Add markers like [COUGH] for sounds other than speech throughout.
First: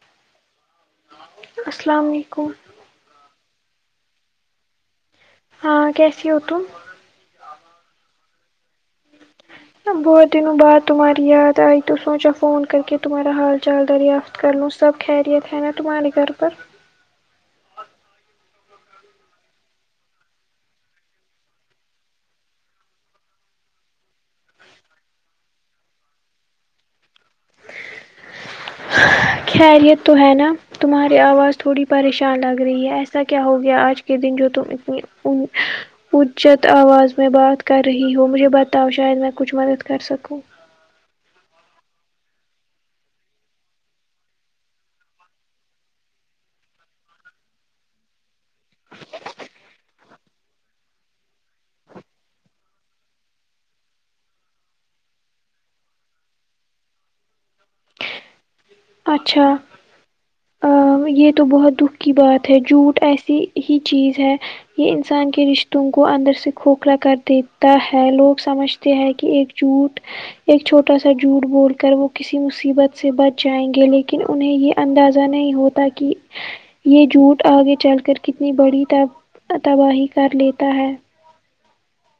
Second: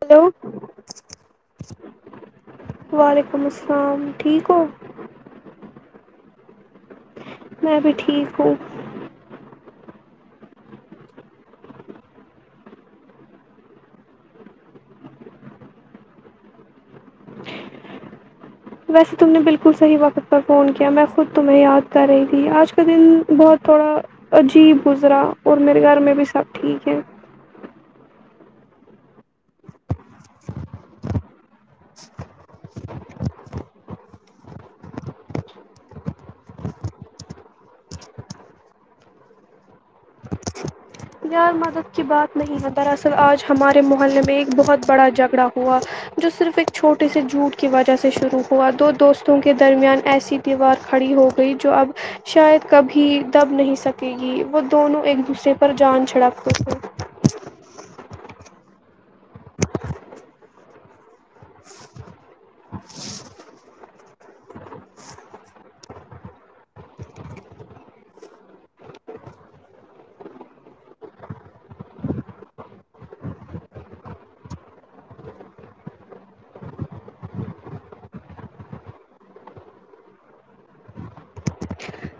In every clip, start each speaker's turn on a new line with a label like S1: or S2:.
S1: hello
S2: السلام علیکم
S1: وعلیکم السلام ٹھیک ہو
S2: ہاں کیسی ہو تم
S1: میں بھی ٹھیک ہوں
S2: بہت دنوں بعد تمہاری یاد آئی تو سوچا فون کر کے تمہارا حال چال دریافت کر لوں سب خیریت ہے نا تمہارےگھر پر
S1: ویسے تم نے بالکل صحیح وقت پر فون کیا میں خود تمہیں یاد کر رہی تھی اج کا دن بہت تھوڑا عجیب گزرا اور میرے گھر میں بھی سب ٹھیک ہے
S2: خیریت تو ہے نا تمہاری اواز تھوڑی پریشان لگ رہی ہے ایسا کیا ہو گیا اج کے دن جو تم اتنی ان اجت اواز میں بات کر رہی ہو مجھے بتاؤ شاید میں کچھ مدد کر سکوں
S1: یار مذہب کی بات نہیں ہے دراصل اج ہمارے محلے میں ایک بہت بڑا جھگڑا ہوا جو صرف ایک چھوٹے سے جھوٹ کی وجہ سے شروع ہوا دو دوستوں کے درمیان ایسی دیوار کھڑی ہو گئی جو اب شاید کبھی دب نہیں سکے گی وہ دونوں ایک دوسرے کو پر جان چھڑکتے تھے
S2: اچھا ا یہ تو بہت دکھ کی بات ہے جھوٹ ایسی ہی چیز ہے یہ انسان کے رشتوں کو اندر سے کھوکھلا کر دیتا ہے لوگ سمجھتے ہیں کہ ایک جھوٹ ایک چھوٹا سا جھوٹ بول کر وہ کسی مصیبت سے بچ جائیں گے لیکن انہیں یہ اندازہ نہیں ہوتا کہ یہ جھوٹ اگے چل کر کتنی بڑی تا تباہی کر لیتا ہے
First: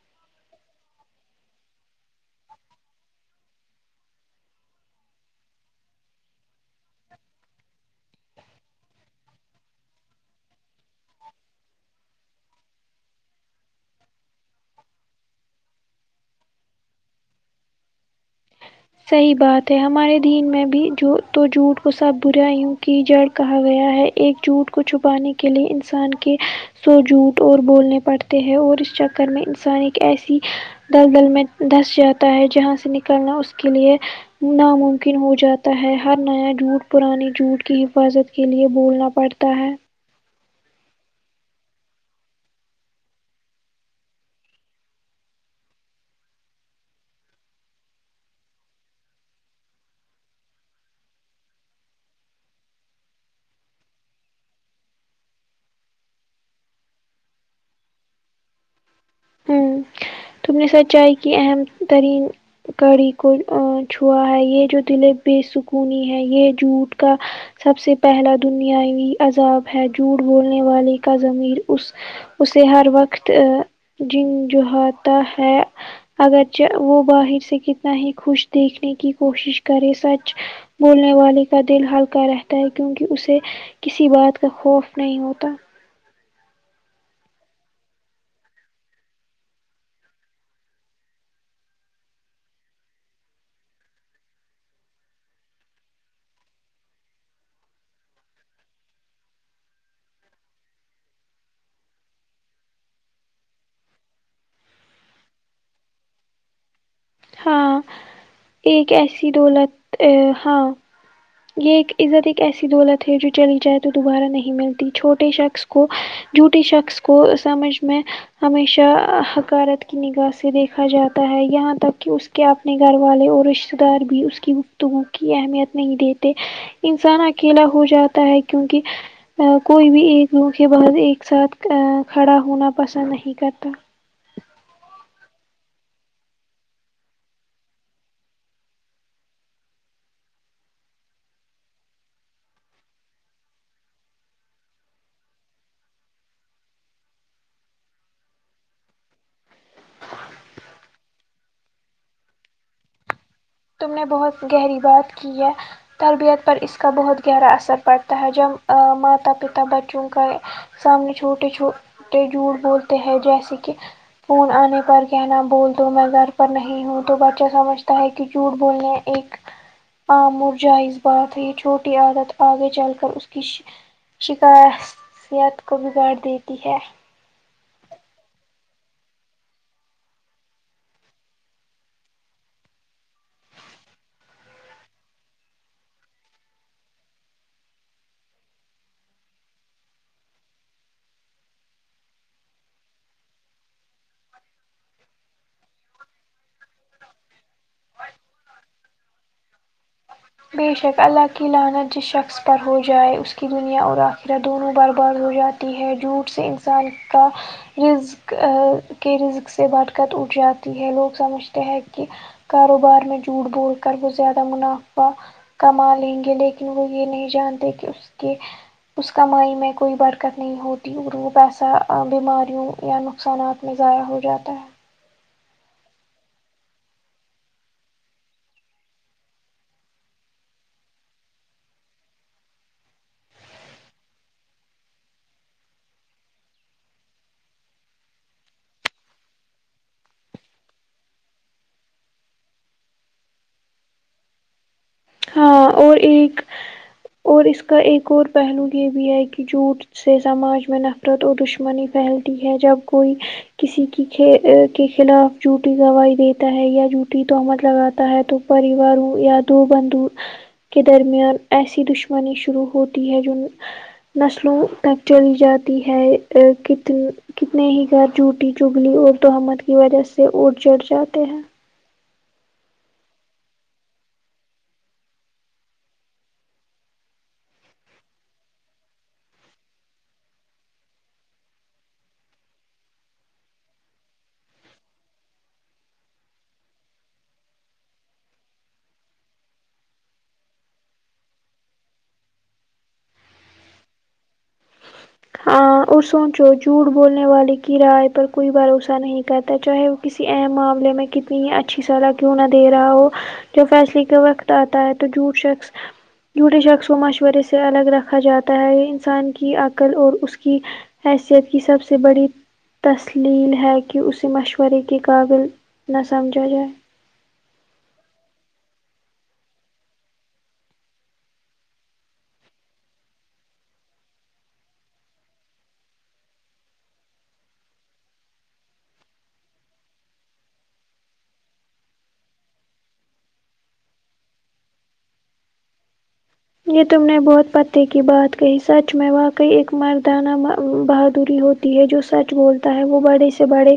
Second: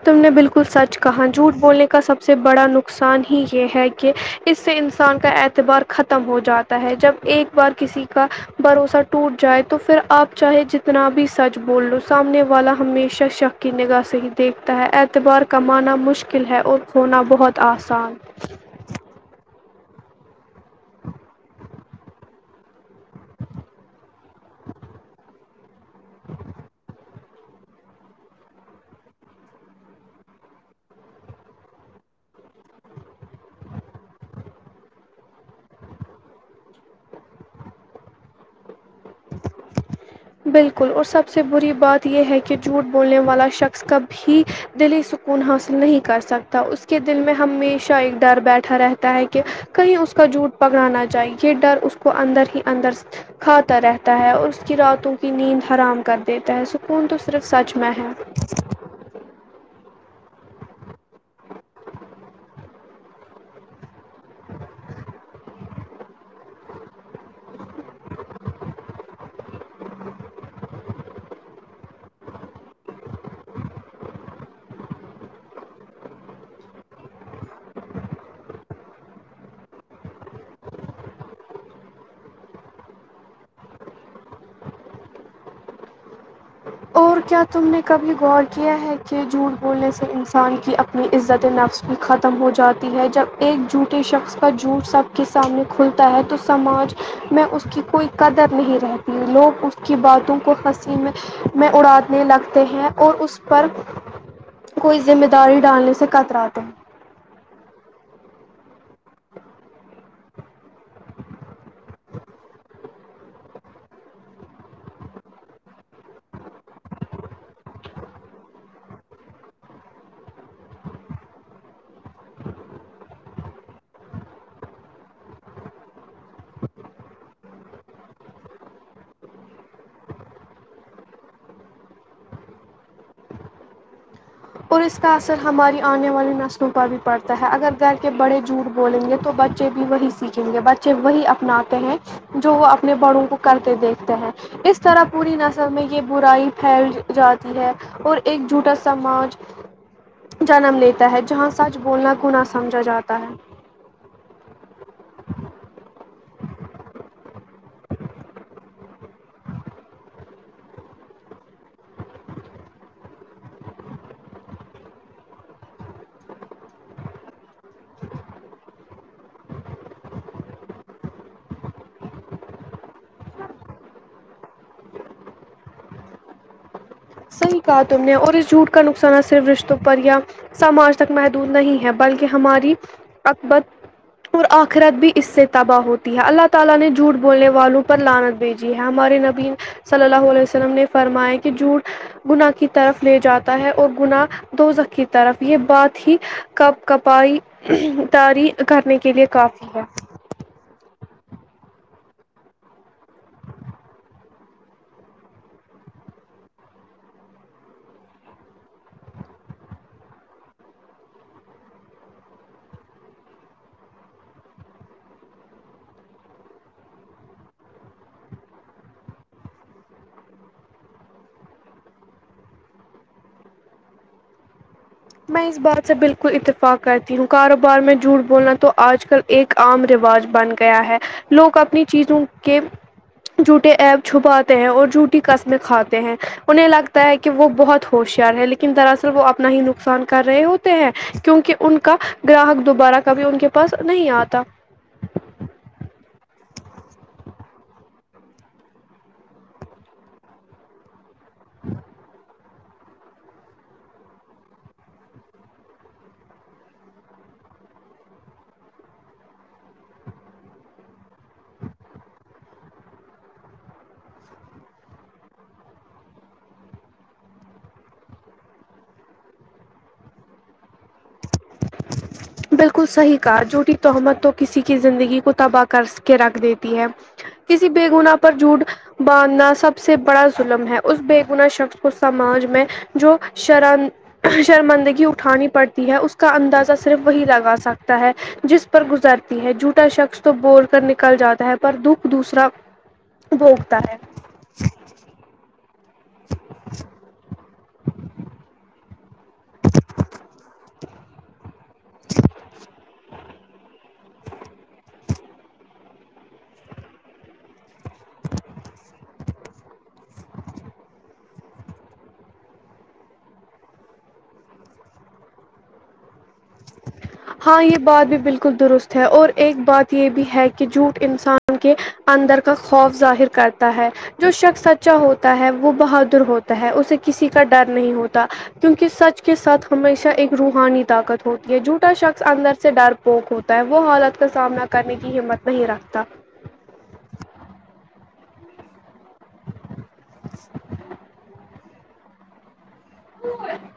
S1: تم نے بالکل سچ کہا جھوٹ بولنے کا سب سے بڑا نقصان ہی یہ ہے کہ اس سے انسان کا اعتبار ختم ہو جاتا ہے جب ایک بار کسی کا بھروسہ ٹوٹ جائے تو پھر اپ چاہے جتنا بھی سچ بول لو سامنے والا ہمیشہ شک کی نگاہ صحیح دیکھتا ہے اعتبار کمانا مشکل ہے اور کھونا بہت اسان
S2: صحیح بات ہے ہمارے دین میں بھی جو تو جھوٹ کو سب برا ہوں کہ جڑ کہا گیا ہے ایک جھوٹ کو چھپانے کے لیے انسان کے سو جھوٹ اور بولنے پڑتے ہیں اور اس چکر میں انسان ایک ایسی دل دل میں دھس جاتا ہے جہاں سے نکلنا اس کے لیے ناممکن ہو جاتا ہے ہر نیا جھوٹ پرانی جھوٹ کی حفاظت کے لیئے بولنا پڑتا ہے
S1: بالکل اور سب سے بری بات یہ ہے کہ جھوٹ بولنے والا شخص کا بھی دلی سکون حاصل نہیں کر سکتا اس کے دل میں ہمیشہ ایک ڈر بیٹھا رہتا ہے کہ کہیں اس کا جھوٹ پکڑا نہ جائے یہ ڈر اس کو اندر ہی اندر کھاتا رہتا ہے اور اس کی راتوں کی نیند حرام کر دیتا ہے سکون تو صرف سچ میں ہے
S2: ہمم تم نے سچائی کی اہم ترین کڑی کو چھوا ہے یہ جو دل بےسکونی ہے یہ جھوٹ کا سب سے پہلا دنیاوی عذاب ہے جھوٹ بولنے والے کا زمیر اس اسے ہر وقت جن جو ہوتا ہے اگر چہ وہ باہر سے کتنا ہی خوش دیکھنے کی کوشش کرے سچ بولنے والے کا دل ہلکا رہتا ہے کیونکہ اس سے کسی بات کا خوف نہیں ہوتا
S1: اور کیا تم نے کبھی غور کیا ہے کہ جھوٹ بولنے سے انسان کی اپ نی عزت نفس بھی ختم ہو جاتی ہے جب ایک جھوٹے شخص کا جھوٹ سب کے سامنے کھلتا ہے تو سماج میں اس کی کوئی قدر نہیں رہتی ہے لوگ اس کی باتوں کو ہنسی میں میں اڑانے لگتے ہیں اور اس پر کوئی ذمہ داری ڈالنے سے کتراتے ہیں
S2: ہاں ایک ایسی دولت ا ہاں یہ ایک عزت ایک ایسی دولت ہے جو چلی جائے تو دوبارہ نہیں ملتی چھوٹے شخص کو جوٹے شخص کو سمجھ میں ہمیشہ حکارت کی نگاہ سے دیکھا جاتا ہے یہاں تک کہ کہ اپنے گھر والے اور رشتتے دار بھی اس کی گفتگو کی اہمیت نہیں دیتے انسان اکیلا ہو جاتا ہے کیونکہ کوئی بھی ایک دھوکے باز ایک ساتھ کھڑا ہونا پسند نہیں کرتا
S1: اور اس کا اثر ہماری آنے والی نسلوں پر بھی پڑتا ہے اگر گھر کے بڑے جھوٹ بولیں گے تو بچے بچے بھی وہی سیکھیں گے بچے وہی اپناتے ہیں جو وہ اپنے بڑوں کو کرتے دیکھتے ہیں اس طرح پوری نسل میں یہ برائی پھیل جاتی ہے اور ایک جھٹا سماج جنم لیتا ہے جہاں سچ بولنا گناہ سمجھا جاتا ہے
S2: تم نے بہت گہری بات کی ہے تربیت پر اس کا بہت گہرا اثر پڑتا ہے جب ا ماتا پتا بچوں کا سامنے چھوٹے چھوٹے جھوٹ بولتے ہیں جیسے کہ فون آنے پر کہنا بول دو میں گھر پر نہیں ہوں تو بچہ سمجھتا ہے کی چوٹ بولنے ایک آمر جائز بات ہے چھوٹی عادت آگے چل کر اس کی شکاسیت کو بگاڑ دیتی ہے
S1: صحیح کہا تم نے اور اس جھوٹ کا نقصانہ صرف رشتوں پر یا سماج تک محدود نہیں ہے بلکہ ہماری اکبت اور آخرت بھی اس سے تباہ ہوتی ہے اللہ تعالی نے جھوٹ بولنے والوں پر لانت بھیج جی ہاں ہمارے نبی صلی اللہ علیہ وسلم نے فرمایا کہ جھوٹ گناہ کی طرف لے جاتا ہے اور گناہ دوزخ کی طرف یہ بات ہی کپ کپائی داری کرنے کے لیے کافی ہے
S2: بے شک اللہ کی لعنت جس شخص پر ہو جائے اس کی دنیا اور آخرت دونوں بار بارت ہو جات تی ہے جوٹ سے انسان کا رزق کے رزق سے برکت اٹھ جاتی ہے لوگ سمجھتے ہیں کہ کاروبار میں جھوٹ بول کر بہت زیادہ منافع فا کما لیں گے لیکن وہ یہ نہیں جانتے کہ اس کے اس کمائی میں کوئی برکت نہیں ہوتی اور وہ پیسہ بیماریوں یا نقصانات مزایہ ہو جاتا ہے
S1: میں اس بات سے بالکل اتفاق کرتی ہوں کاروبار میں جھوٹ بولنا تو آج کل ایک عام رواج بن گیا ہے لوگ اپنی چیزوں کے جھوٹے ایپ چھپاتے ہیں اور جھوٹی قسمیں کھاتے ہیں انہیں لگتا ہے کہ کے وہ بہت ہوشیار ہے لیکن دراصل وہ اپنا ہی نقصان نقصان کر رہے ہوتے ہیں کیونکہ ان کا گراہک دوبارہ کبھی ان کے پاس نہیں آتا
S2: ہاں اور ایک اور اس کا ایک اور پہلو یہ بھی ہے کہ جھوٹ سے سماج میں نف قرت و دشمنی پھیلتی ہے جب کوئی کسی کی کے خلاف جھوٹی گوائی دیتا ہے یا جھوٹی تہمت لگاتا ہے تو پریوار یادو بندو کے درمیان ایسی دشمنی شروع ہوتی ہے جن نسلوں تک چل جاتی ہے کتنی کتنے ہی گھر جھوٹی چگلی اور تہمت کی وجہ سے اجڑھ جاتے ہیں
S1: بالکل صحیح کا جھوٹی تہمت تو کسی کی زندگی کو تباہ کر کے رکھ دیتی ہے کسی بے گنا پر جھوٹ باندھنا سب سے بڑا ظلم ہے اس بےگنا شخص کو سماج میں جو شراند شرمندگی اٹھانی پڑتی ہے اس کے کا اندازہ صرف وہی لگا سکتا ہے جس پر گزرتی ہے جوٹا شخص تو بول کر نکل جاتا ہے پر دکھ دوسرا بھوگتا ہے
S2: ہاں اور سوچو جھوٹ بولنے والے کی رائے پر کوئی بھروسہ نہیں کہتا ہے چاہے وہ کسی اہم معاملے میں کتنی ہی اچھا اچھی صلاح کیوں نہ دے رہا ہو جو فیصلے کے وقت آتا ہے تو جھوٹ شخص جھوٹے شخص و مشورے سے الگ رکھا جاتا ہے یہ انسان کی عقل اور اس کی حیثیت کی سب سے بڑی تسلیل ہے کہ اسے مشورے کے قابل نہ سمجھا جائے
S1: ہاں یہ بات بھی بالکل درست ہے اور ایک بات یہ بھی ہے کہ جھوٹ انسان ان کے اندر کا خوف ظاہر کرتا ہے جو شخص سچا ہوتا ہے وہ بہادر ہوتا ہے اسے کسی کا ڈر نہیں ہوتا کیونکہ سچ کے ساتھ ہمیشہ ایک روحانی طاقت ہوتی ہے جو ا شخص اندر سے ڈر پوک ہوتا ہے وہ حالت کا سامنا کرنے کی ہمت نہیں رکھتا
S2: یہ تم نے بہت پتے کی بات کہ سچ میں واقعی ایک مردانہ بہادری ہوتی ہے جو سچ بولتے ہے وہ بڑے سے بڑے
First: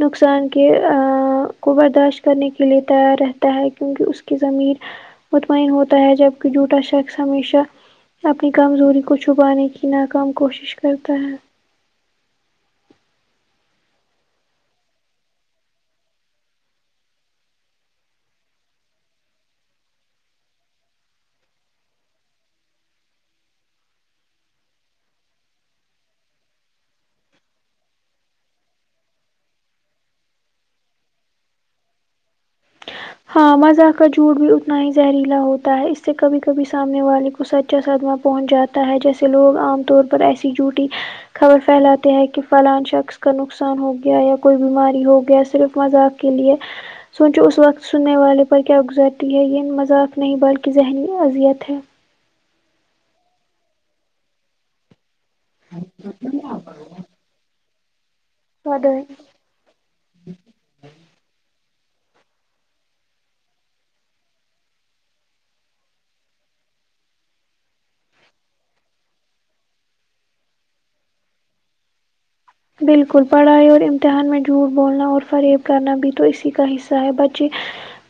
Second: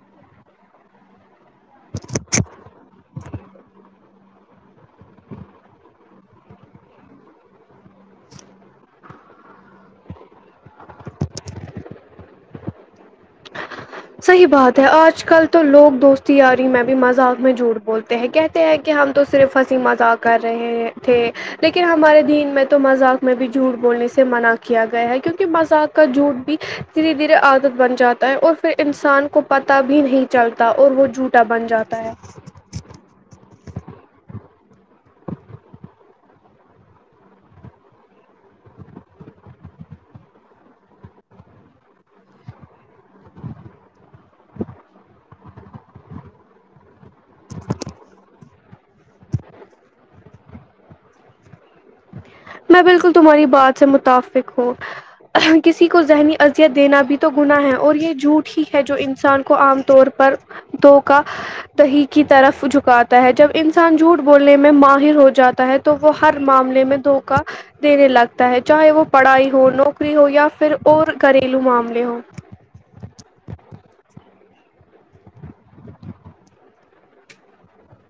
S2: نقصان کے ا برداشت کرنے کے لیے تیار رہتا ہے کیونکہ اس کی زمیر مطمئین پوتا ہے جب جھوٹا شخص ہمیشہ اپنی کمزوری کو چھپانے کی نا کام کوشش کرتا ہے
S1: صحیح بات ہے آج کل تو لوگ دوست یاری میں بھی مذاق میں جھوٹ بولتے ہیں کیا کہ ہم تو صرف ہنسی مذاق کر رہے تھے لیکن ہمارے دین میں تو مذاق میں بھی جھوٹ بولنے سے منع کیا گیا ہے کیونکہ مذاق کا جھوٹ بھی دھیرے دھیرے عادت بن جاتا ہے اور پھر انسان کو پتہ بھی نہیں چلتا اور وہ جھوٹا بن جاتا ہے
S2: ہاں مزاق کا جھوٹ بھی اتنا ہی زہریلا ہوتا ہے اس سے کبھی کبھی سامنے والے کو سچا صدمہ پہنچ جاتا ہے جیسے لوگ عام طور پر ایسی چھو ٹی خبر پھیلاتے ہیں کہ فلاں شخص کا نقصان ہو گیا یا کوئی بیماری ہو گیا صرف مذاق کے لیے سوچو اس وقت ان پر کیا گزرتی ہے یہ مذاق نہیں بلکہ ذہنی اذیت ہے
S1: میں بالکل تمہاری بات سے متفق ہوں کسی کو ذہنی اذیت دینا بھی تو گناہ ہے اور یہ جھوٹ ہی ہے جو انسان کو عام طور پر دھو کا دہی کی طرف جھکاتا ہے جب انسان جھوٹ بولنے میں ماہر ہو جاتا ہے تو وہ ہر معاملے میں دھوکا دینے لگتا ہے چاہے وہ پڑھائی ہو نوکری ہو یا پھر اور گھریلو معاملے ہوں
S2: بالکل پڑھائی اور امتحان میں جھوٹ بولنا اور فریب کرنا بھی تو اسی کا حصہ ہے بچے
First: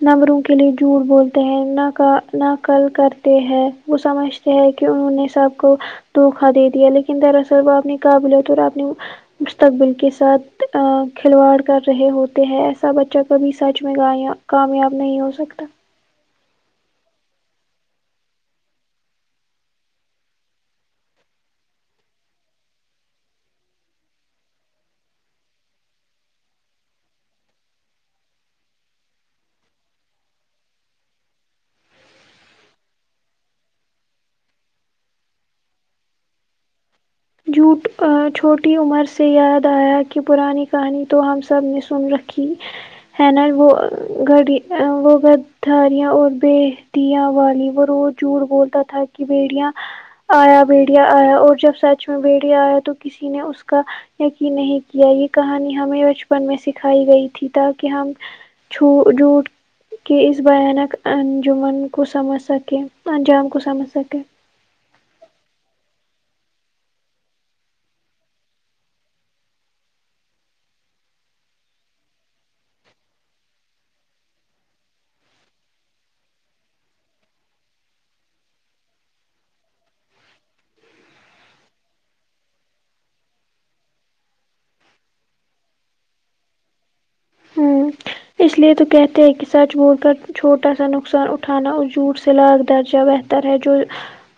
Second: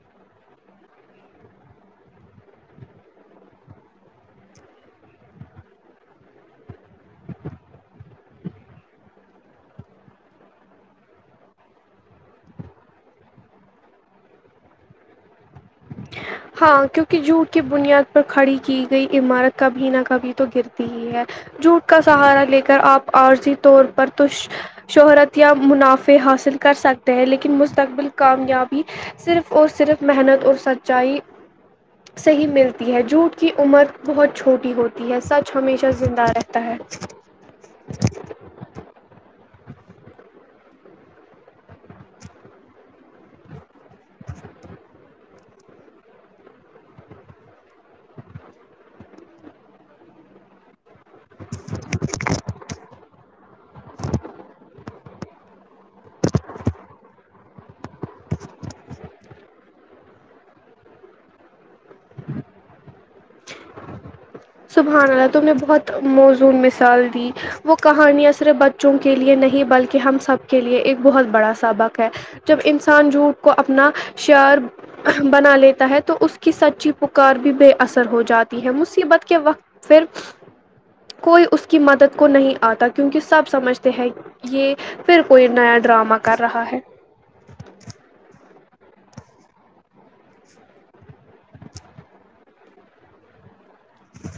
S2: نمبروں کے لیے جھوٹ بولتے ہیں نہ کا نہ کل کرتے ہیں وہ سمجھتے ہیں کہ انہوں نے سب کو دھوکھا دے دیا لیکن دراصل وہ اپنی قابلیت اور آپ نے مستقبل کے ساتھ کھلواڑ کر رہے ہوتے ہیں ایسا بچہ کبھی سچ میں آیا کامیاب نہیں ہو سکتا
S1: ہاں کیونکہ جھوٹ کی بنیاد پر کھڑی کی گئی عمارت کبھی نہ کبھی تو گرتی ہی ہے جھوٹ کا سہارا لے کر آپ عارضی طور پر تش شہرت یا منافع حاصل کر سکتے ہیں لیکن مستقبل کامیابی صرف اور صرف محنت اور سچائی صحیح ملتی ہے جھوٹ کی عمر بہت چھوٹی ہوتی ہے سچ ہمیشہ زندہ رہ تا ہے
S2: جھوٹ چھوٹی عمر سے یاد آیا کہ پرانی کہانی تو ہم سب نے سن رکھی ہےر وہ گڑی وہ گ [UNINTELLIGIBLE] تھاریاں اور ب دیاں والی وہ روز جھوٹ بولتا تھا کہ بیڑیاں آیا بڑیا آیا اور جب سچ میں بڑیا آیا تو کسی نے اس کا یقین نہیں کیا یہ کہانی ہمیں بچپن میں سکھائی گئی تھی تاکہ ہم چو جھوٹ کہ اس بھیانک انجمن کو سمجھ سکے انجام کو سمجھ سکے
S1: سبحان الله تم نے بہت موزون مثال دی وہ کہانیاں صرف بچوں کے لیے نہیں بلکہ ہم سب کے لیے ایک بہت بڑا سبق ہے جب انسان جھوٹ کو اپنا شیعر بنا لیتا ہے تو اس کی سچی پکار بھی بے اثر ہو جاتی ہے مصیبت کے وقت پھر کوئی اس کی مدد کو نہیں آتا کیونکہ سب سمجھتے ہیں یہ پھر کوئی نیا ڈرامہ کر رہا ہے
S2: ہوں اس لیے تو کہتے ہیں کہ سچ بول کر چھوٹا سا نقصان اٹھانا اور جھوٹ سے لاکھ درجہ بہ تر ہے جو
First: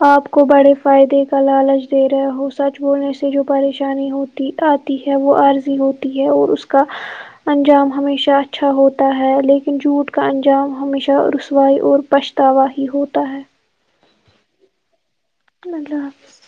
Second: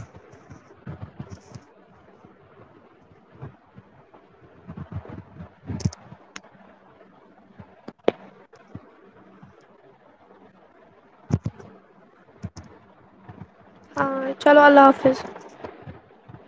S2: آپ کو بڑے فائدے کا لالچ دے رہے ہو سچ بولنے سے جو پریشانی ہوتی آ تی ہے وہ عارضی ہوتی ہے اور اس کا انجام ہمیشہ اچھا ہو تا ہے لیکن جھوٹ کا انجام ہمیشہ رسوائی اور پچھتاوا ہی ہوتا ہے
S1: ہاں چلو اللہ حافظ
S2: الله حافظ